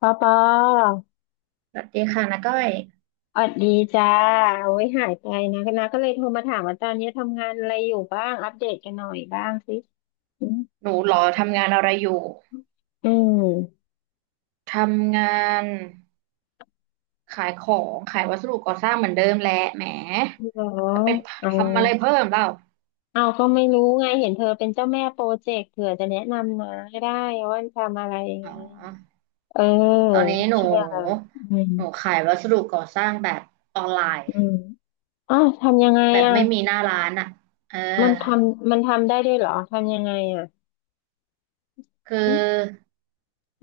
ปอปสวัสดีค่ะน้าก้อยออดดีจ้าโอ้ยหายไปนะนะก็เลยโทรมาถามว่าตอนนี้ทำงานอะไรอยู่บ้างอัปเดตกันหน่อยบ้างสิอืมหนูเหรอทำงานอะไรอยู่ อืมทำงานขายของขายวัสดุก่อสร้างเหมือนเดิมแหละแหมเหรอจะไปเอาทำอะไรเพิ่มเปล่าเอาก็ไม่รู้ไงเห็นเธอเป็นเจ้าแม่โปรเจกต์เผื่อจะแนะนำนะให้ได้ว่าทำอะไรยังไงอ๋อเออตอนนี้หนูเชื่ออืมหนูขายวัสดุก่อสร้างแบบออนไลอืน์มอ้าวทำยังไงแบบอ่ะไม่มีหน้าร้านอ่ะเออมันทำได้ด้วยเหรอทำยังไงอ่ะคือืมอ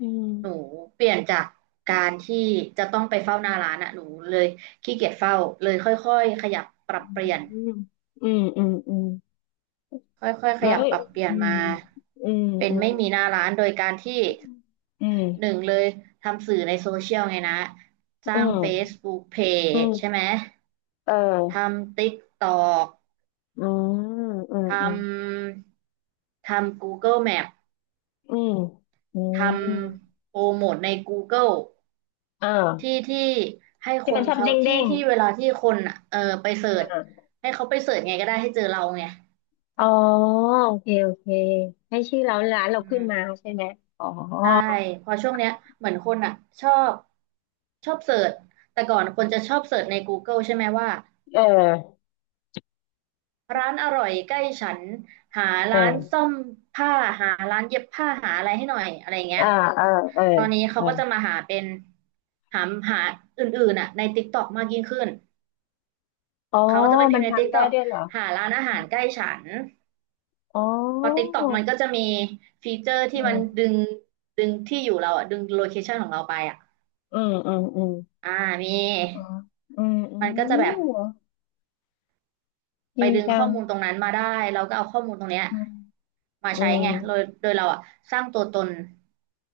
อืมหนูเปลี่ยนจากการที่จะต้องไปเฝ้าหน้าร้านอ่ะหนูเลยขี้เกียจเฝ้าเลยค่อยๆขยับปรับเปลี่ยน อืมอืมอืม ค่อยๆ ขแล้วยับปรับเปลี่ยนอืมามอืมเป็นอืมไม่มีหน้าร้านโดยการที่อืหนึ่งมเลยทำสื่อในโซเชียลไงนะสอืร้าง ม Facebook อื Page ใช่ไหมมเทออำ TikTok อืมอืทมอืมำทำ Google Map อืมอืทมำโปรโมทใน Google อ่ที่าที่ให้ที่คมันนชอบเขาเด้งเด้ที่งที่เวลาที่คนอะเออไปเสิร์ชอ่าให้เขาไปเสิร์ชไงก็ได้ให้เจอเราไงอ๋อโอเคให้ชื่อเราร้านเราอืขึ้นมาม ใช่ไหมอ๋อใช่เพอช่วงเนี้ยเหมือนคนอ่ะชอบชอบเสิร์ชแต่ก่อนคนจะชอบเสิร์ชใน g o เกิ e ใช่ไหมว่าเออร้านอร่อยใกล้ฉันหาเอร้านซ่ออมผ้าหาร้านเย็บผ้าหาอะไรให้หน่อยอะไรเงี้อ่ายเออเออตอนนี้เอเขาอก็จะมาหาเป็นหาหาอื่นๆอ่ะในติ๊กต็อกมากยิ่งขึ้นอ๋อเขาก็จะไปพิมัมนพ์ในติ๊กทำได้ต็อกด้วยเหรอหาร้านอาหารใกล้ฉันอ๋พอติ๊กอต็อกมันก็จะมีฟีเจอร์อืที่มันดึมงดึงที่อยู่เราอ่ะดึงโลเคชันของเราไปอ่ะอืมอ่ามี อ๋ออืมอืมันก็จะแบบมไปดีดึงจัข้องมูลตรงนั้นมาได้เราก็เอาข้อมูลตรงเนี้ยอืม มาอืใช้ม ไงโดยเราอะสร้างตัวตน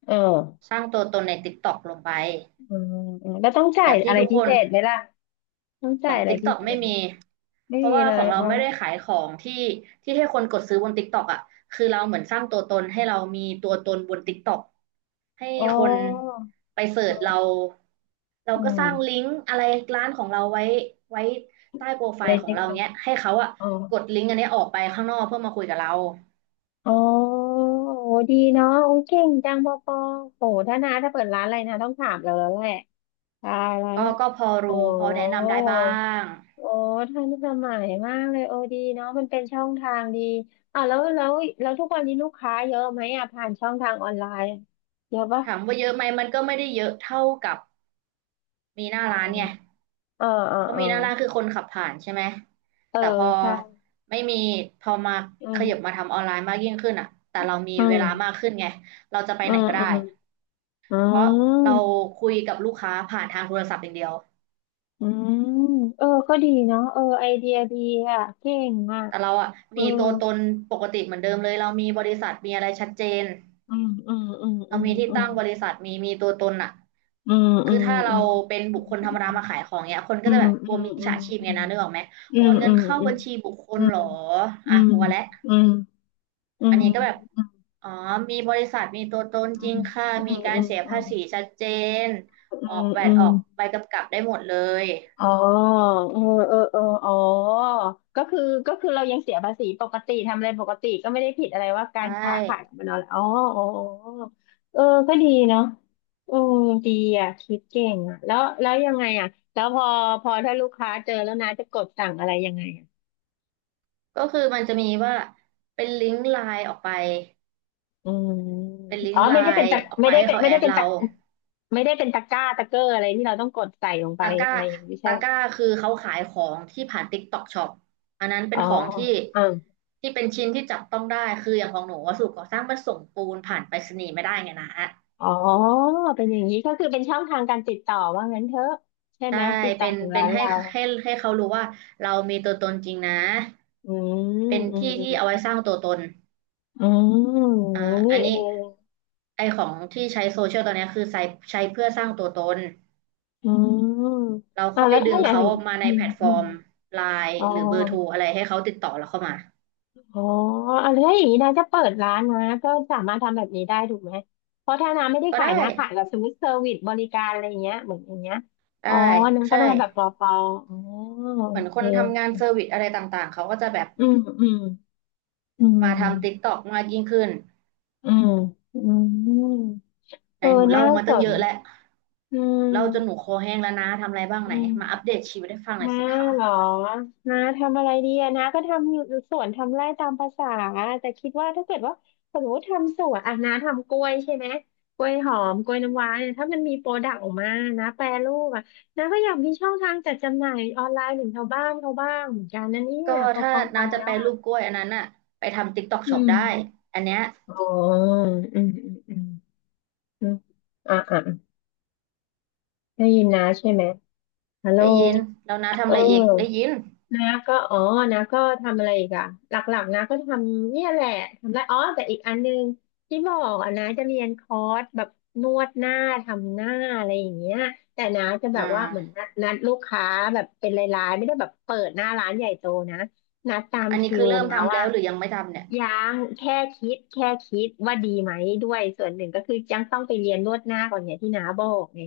เออสร้างตัวตนใน TikTok ลงไปอืมอืมแล้วต้องจ่าแบยบอะที่ไรทุกพิคเศนษไหมล่ะต้องขจ่าอยง อะไรพิ TikTok เศไม่ษไหมมีไม่เพราะมีว่าเลขอยงเราอ๋อ ไม่ได้ขายของที่ที่ให้คนกดซื้อบน TikTok อะคือเราเหมือนสร้างตัวตนให้เรามีตัวตนบน TikTok ให้อ๋อคนไปเสิร์อืชเรามเราอืก็มสร้างลิงก์อะไรร้านของเราไว้ไว้ใต้โปรไฟในล์ขอเทงคเรานิคเนี้ยให้เขาอะอ๋อกดลิงก์อันเนี้ยออกไปข้างนอกเพื่อมาคุยกับเราอ๋อโหดีเนาะโอ้ยเก่งจังปอปอโหถ้านาถ้าเปิดร้านอะไรนะต้องถามเราแล้วแหละตายและก็พอโอ้รู้พอแนะนำได้บ้างโอ้ท่านสมัยมากเลยโอ้ดีเนาะมันเป็นช่องทางดีอ่าแล้วทุกวันนี้ลูกค้าเยอะไหมอ่ะผ่านช่องทางออนไลน์เยอะปะ ถามว่าเยอะไหมมันก็ไม่ได้เยอะเท่ากับมีหน้าร้านไงเออเออเพราะเออมีหน้าร้านคือคนขับผ่านใช่ไหมเออแต่พอใช่ไม่มีพอมาอืขมยับมาทำออนไลน์มากยิ่งขึ้นอะแต่เรามีอืเวมลามากขึ้นไงเราจะไปอืไหนมก็อืได้ มอืเพราะเรามคุยกับลูกค้าผ่านทางโทรศัพท์อย่างเดียวอืมเออก็ดีเนาะเออไอเดียดีอ่ะเก่งอ่ะแต่เราอ่ะเออมีตัวตนปกติเหมือนเดิมเลย เรามีบริษัทมีอะไรชัดเจน อืมอืมอืมอืเรามมีที่อตั้งบริษัทมีมีตัวตนอ่ะืมอืคือมถ้าอืเรามเป็นบุคคลธรรมดามาขายของเนี้ยคนอืก็จะมแบบกลัวมิจอืฉาชีพมไงนะนึกออกไหมอืโอมนเงิอืนมเข้าอืมบัญชีบุคคอืลมเหรออือ่ะมกลัวแล้ว อืมอือันมนี้ก็แบบ อ๋อมีบริษัทมีตัวตนจริงค่ะอืมีมกาอืมอืรมเสียอืภามษีชัดเจนอืมอออืกมแวอืมอืดมออือกม ใบกำกับได้หมดเลยอ๋อเออเอออ๋อก็คือก็คือเรายังเสียภาษีปกติทำอะไรปกติก็ไม่ได้ผิดอะไรว่ากาใช่ รค้าขายมันเอาอ๋ออ๋ออ๋อเออก็ดีเนาะเออดีอ่ะคิดเก่งอ่ะแล้วยังไงอ่ะแล้วพอถ้าลูกค้าเจอแล้วนะจะกดสั่งอะไรยังไงอ่ะก็คือมันจะมีว่าเป็นลิงก์ไลน์ออกไปอืมเป็นลิอ๋งอก์ไลไม่ได้เป็นน์ตะออกไม่ไปได้ให้เป็นเขาไม่แอได้ดเป็นเราตะไม่ได้เป็นตะกร้าตะเกอร์อะไรที่เราต้องกดใส่ลงไปตะกร้าอะไรอย่างนี้ใช่ตะกร้าคือเขาขายของที่ผ่าน TikTok Shop อันนั้นเป็อ๋นของที่อ ที่เป็นชิ้นที่จับต้องได้คืออย่างของหนูวัสดุก่อสร้างมันส่งปูนผ่านไปรษณีย์ไม่ได้ไงนะอ๋อเป็นอย่างนี้ก็คือเป็นช่องทางการติดต่อว่างั้นเถอะใช่ไหใช่มติดต่อเป็นถึงเป็ร้านนให้เราให้เขารู้ว่าเรามีตัวตนจริงนะอืมเป็นอืมที่อืที่เอาไว้มสร้างตัวตนอืมอ่าอืมอันี่นเอนี้งไอของที่ใช้โซเชียลตอนเนี้ยคือใช้ใช้เพื่อสร้างตัวตน อืมเราอ่าค่อยแล้วดึถ้างอย่างเขามาในอืแพมลตฟออืมร์มไลน์อ๋อหรือเบอร์โทรอะไรให้เขาติดต่อเราเข้ามาอ๋ออะไรอย่างนี้นะจะเปิดร้านนะก็สามารถทำแบบนี้ได้ถูกไหมเพราะถ้าน้าไม่ได้ก็ขายได้นะขายแบบสมมติเซอร์วิสบริการอะไรอย่างเงี้ยเหมือนอย่างเงี้ยอ๋อได้น้าก็ต้อใช่งทำแบบปอปออ๋อเหโอมือนคเคนทำงานเซอร์วิสอะไรต่างๆเขาก็จะแบบอืมอืมอืมาทำ ม TikTok มากยิ่งขึ้นอืมอืมไหเอนอหนูเล่าน่ามาสตั้งเยนอะแล้วอืหม นูเล่าจนหนูคอแห้งแล้วนะทำอะไรบ้างอืไหนมมาอัปเดตชีวิตให้ฟังหน่อยน้าสิคะเหรอน้าทำอะไรดีอะน้าก็ทำอยู่สวน ทำไร่ตามภาษา แต่คิดว่าถ้าเกิดว่าสมมติทำสวนอ่ะน้าทำกล้วยใช่ไหมกล้วยหอมกล้วยน้ำว้าเนี่ยถ้ามันมีโปรดักต์ออกมานะแปรรูปอะน้าก็อยากมีช่องทางจัดจำหน่ายออนไลน์ถึงชาวบ้านเขาบ้างเหมือนกันนั่นเนี่ยก็พอถ้าฟังฟัน้างจะแล้แปวรอะรูปกล้วยอันนั้นน่ะไปทำ TikTok อื Shop มได้อันเนี้ยอ๋ออืมอมอ่ะอ่ะได้ยินนะใช่ไหม ฮัลโหลได้ยินแล้วน้าทำเออะไรอีกอได้ยินนาก็อ๋อนาก็ทำอะไรอีกอะหลักๆนาก็ทำเนี่ยแหละทำไรอ๋อ แต่อีกอันนึงที่บอกอะนาจะเรียนคอร์สแบบนวดหน้า ทำหน้าอะไรอย่างเงี้ยแต่นาจะแบอ่าบว่าเหมือนนัดลูกค้าแบบเป็นรายๆ ไม่ได้แบบเปิดหน้าร้านใหญ่โตนะนัดตามอันนี้คิคืวอเริ่มนะทำว่าแล้วหรือยังไม่ทำเนี่ยยังแค่คิดว่าดีไหมด้วย ส่วนหนึ่งก็คือยังต้องไปเรียนนวดหน้าก่อนเนี่ยที่นาบอกไง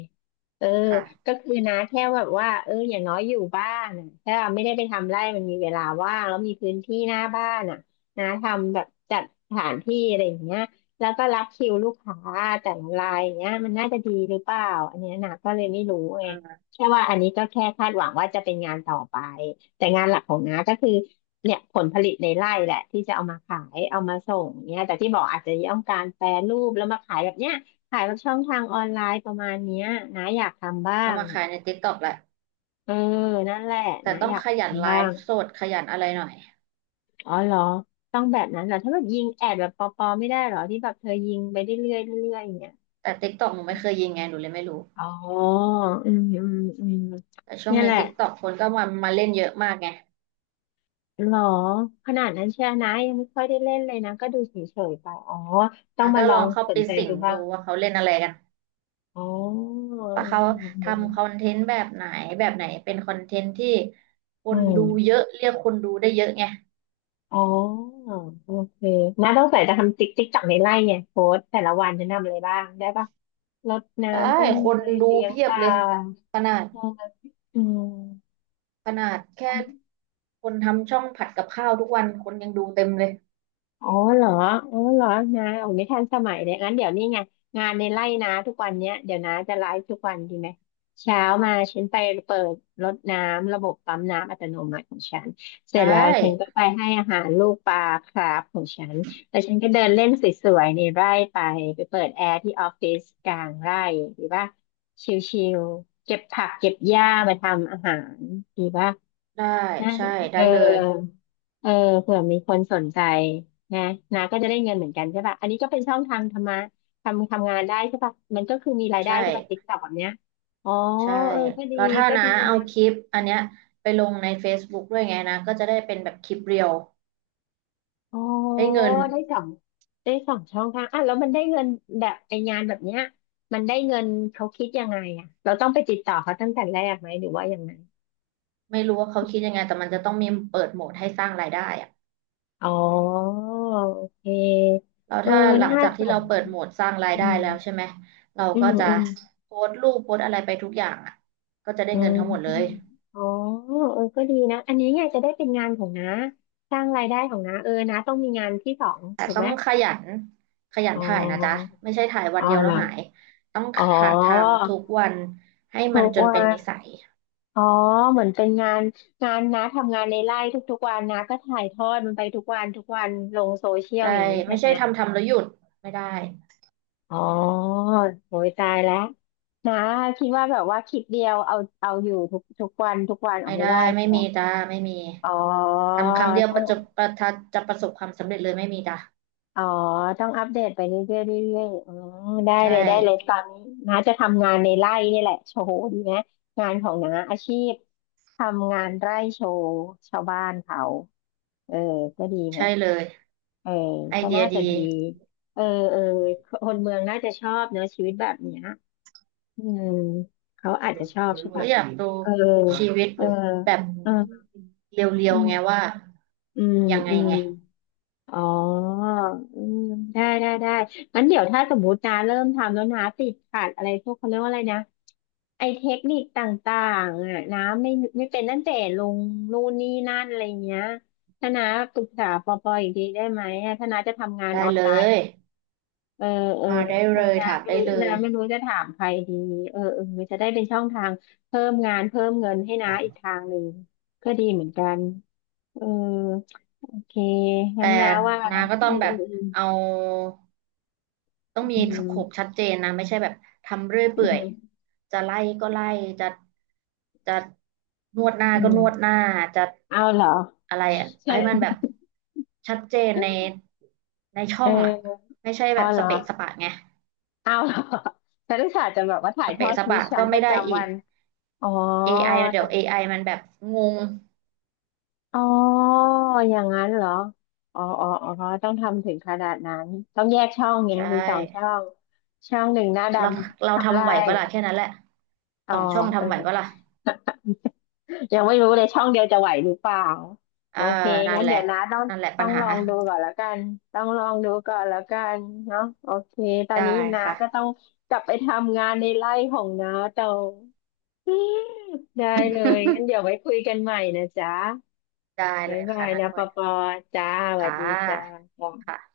เออค่ะก็คือนะแค่แบบว่าเอออย่างน้อยอยู่บ้านน่ะถ้าไม่ได้ไปทำไร่มันมีเวลาว่างแล้วมีพื้นที่หน้าบ้านอ่ะนะทำแบบจัดสถานที่อะไรอย่างเงี้ยแล้วก็รับคิวลูกค้าแต่ละรายอย่างเงี้ยมันน่าจะดีหรือเปล่าอันเนี้ยนะก็เลยไม่รู้ไงอ่าแค่ว่าอันนี้ก็แค่คาดหวังว่าจะเป็นงานต่อไปแต่งานหลักของน้าก็คือเนี่ยผลผลิตในไร่แหละที่จะเอามาขายเอามาส่งเนี่ยแต่ที่บอกอาจจะต้องการแปรรูปแล้วมาขายแบบเนี้ย ขายแบบช่องทางออนไลน์ประมาณเนี้ยนะอยากทำบ้าเอางมาอขายใน ะ TikTok แหละ เออนั่นแหละแต่นะต้อองยากขทยันำไลบ้างฟ์สดขยันอะไรหน่อยอ๋อเหรอต้องแบบนั้นเหรอถ้าแบบยิงแอดแบบปอๆไม่ได้เหรอที่แบบเธอยิงไปเรื่อยๆเรื่อยๆอย่างเงี้ยแต่ติ๊กต็อกหนูไม่เคยยิงไงหนูเลยไม่รู้อ๋ออืมอืมอืมแต่ช่วงเนี่ยแหนี้ละติ๊กต็อกคนก็มามาเล่นเยอะมากไงเหรอขนาดนั้นเชียร์นะยังไม่ค่อยได้เล่นเลยนะก็ดูเฉยๆไปอ๋อต้ออ่ะงมาก็ลลอองงเข้าสไปนใจสิดูงบ้าดูงว่าเขาเล่นอะไรกันอ๋ออืมว่าเขาอืมอืทำคอมนเทนต์แบบไหนแบบไหนเป็นคอนเทนต์ที่คอืนม ดูเยอะเรียกคนดูได้เยอะไงอ๋อโอเคน้าต้องใส่จะทำติ๊กติ๊กจักในไร่ไงโค้ดแต่ละวันจะทำอะไรบ้างได้ปะรดได้น้ำต้นคนไม้ดูเลี้ยงเพียปบลาเลยขนาดเอออืม ขนาดแค่คนทำช่องผัดกับข้าวทุกวันคนยังดูเต็มเลยอ๋อเหรออ๋อเหรอนาโอ้ไม่ทันสมัยเลยงั้นเดี๋ยวนี้ไง งานในไร่นาทุกวันเนี้ยเดี๋ยวนาจะไลฟ์ทุกวันดีไหม เช้ามาฉันไปเปิดรดน้ำ ระบบปั๊มน้ำอัตโนมัติของฉันเสไดร็จแล้วฉันก็้ไปให้อาหารลูกปลาคราฟของฉันแล้วฉันก็เดินเล่นสวยๆในไร่ไป ไปเปิดแอร์ที่ออฟฟิศกลางไร่ดีป่ะชิลๆเก็บผักเก็บหญ้ามาทำอาหารดีป่ะ ได้น่าใช่จะเอได้อเลยเออเผื่อมีคนสนใจนะนะก็จะได้เงินเหมือนกันใช่ป่ะอันนี้ก็เป็นช่องทางทำงานได้ใช่ป่ะมันก็คือมีรายได้ใช่ ใช่ป่ะติ๊กต็อกแบบเนี้ยอ๋อใช่เออก็ดีแล้วถ้าก็นะดีเอานะคลิปอันเนี้ยไปลงใน Facebook ด้วยไงนะก็จะได้เป็นแบบคลิปเรียวอ๋อได้เงินได้สองได้สองช่องทางอ่ะแล้วมันได้เงินแบบไองานแบบเนี้ยมันได้เงินเขาคิดยังไงอ่ะเราต้องไปติดต่อเขาตั้งแต่แรกไหมหรือว่ายังไงไม่รู้ว่าเขาคิดยังไงแต่มันจะต้องมีเปิดโหมดให้สร้างรายได้อะอ๋อโอเคแล้วเออถ้าหลังน่าจากสที่เรานเปิดโหมดสร้างรายอืได้มแล้วใช่ไหมเราอืก็มจะอืม โพสต์รูปโพสต์อะไรไปทุกอย่างอ่ะก็จะได้อืเงินมทั้งหมดเลยอ๋อเออก็ดีนะอันนี้เนี่ยจะได้เป็นงานของน้าสร้างรายได้ของน้าเออน้าต้องมีงานที่สองแต่ถูกต้ไหอมงขยันขยันอ๋ถ่ายนะจ๊ะอไม่ใช่ถ่ายวัอ๋นอเดียวเหรแล้วอหาย ต้องอ๋อหัดทำทุกวันให้ทุมันกจนวัเป็นนนิสัยอ๋อเหมือนเป็นงานงานน้าทำงานในไร่ทุกๆวันน้าก็ถ่ายทอดมันไปทุกวันทุกวันลงโซเชียลใช่อย่างนี้ใช่ไม่ไหมใช่ทำแล้วหยุดไม่ได้ อ๋อโหยตายแล้วน้าคิดว่าแบบว่าคลิปเดียวเอาอยู่ทุกวันทุกวันออไม่กไม่ได้ได้ใช่ไม่ไหมมีจ้าไม่มีอ๋อ ทำครั้งเดียวประจบประทัดจะประสบความสำเร็จเลยไม่มีจ้าอ๋อต้องอัปเดตไปเรื่อยๆเรื่อยๆอืมได้เลใช่ยได้เลยตอนนี้น้าจะทำงานในไร่นี่แหละโชว์ดีไหมงานของน้าอาชีพทำงานไร่โชว์ชาวบ้านเขาเออก็ดีไหมใช่เลยเออไอก็เดีน่ายจะดีดีเออเออคนเมืองน่าจะชอบเนอะชีวิตแบบเนี้ยอืมเขาอาจจะชอบใช่ก็ปะอยากดูเออชีวิตเออแบบเออเรีอืยวๆมไงว่าอืมยังไงอืม ไงอ๋ออืมได้ได้ได้งั้นเดี๋ยวถ้าสมมตินะเริ่มทำแล้วนะติดขัดอะไรพวกเขาเรียกว่าอะไรนะไอเทคนิคต่างๆอ่ะน้ำไม่เป็นตั้งแต่ลงนู่นนี่นั่นอะไรเงี้ยถ้านาปรึกษาปอปออีกทีได้ไหมอะถ้าน้าจะทำงานได้ออนเลไลน์ยเออเออมาได้แล้เลวยถาน้ำมไม่ได้รู้เลน้ย ไม่รู้จะถามใครดีเออเออจะได้เป็นช่องทางเพิ่มงานเพิ่มเงินให้น้าอีกทางหนึ่งก็ดีเหมือนกันเออ โอเคงั้แต่นนะว่านานะก็ต้ออืงแบบมเอาต้องมีอืสโคปมชัดเจนนะไม่ใช่แบบทำเรื่อยอืเปื่อยมจะไล่ก็ไล่จะจะนวดหน้าอืก็มอืนมวดหน้าจะเอาเหรออะไรอะให้มันแบใชบชัดเจนใน่ในช่เองอ่ะออไม่ใช่แบเอาบเหสรอ เปะสปะไงเอาเหรอฉันอุตส่าห์จะแบบว่าถ่าสยทอเปะดสชีวิปะตฉัก็นปไม่ระได้อีจำวัก นอ๋อ AI ทเดี๋ยวเอไอมันแบบงงำอ๋ออย่างนั้นเหรออ๋ออ๋ออ๋อต้องทำถึงขนาดนั้นต้องแยกช่องไงใชมีสองช่อ่ง ช่องหนึ่งหน้าดเราเราำทำไรทำไหวปะล่ะแค่นั้นแหละอ๋สอองช่องเออ ทำไหวปะล่ะ ยังไม่รู้เลยช่องเดียวจะไหวหรือเปล่าเอโออเคนั่นงั้นแหเดี๋ละ ยวนะต้องนั่นแหละต้ปัอญงหา ลองดูก่อนแล้วกันต้องลองดูก่อนแล้วกันเนาะโอเคตอนได้นี้นะก็ค่ะ ต้องกลับไปทำงานในไร่ของน้า ต่ออืมได้เลยงั้นเดี๋ยว ไว้คุยกันใหม่นะจ๊ะได้เลบ๊ายยบาค่ะยน้านะก้ปออปอยจ้าสวัค่สดีจ้าะค่ะ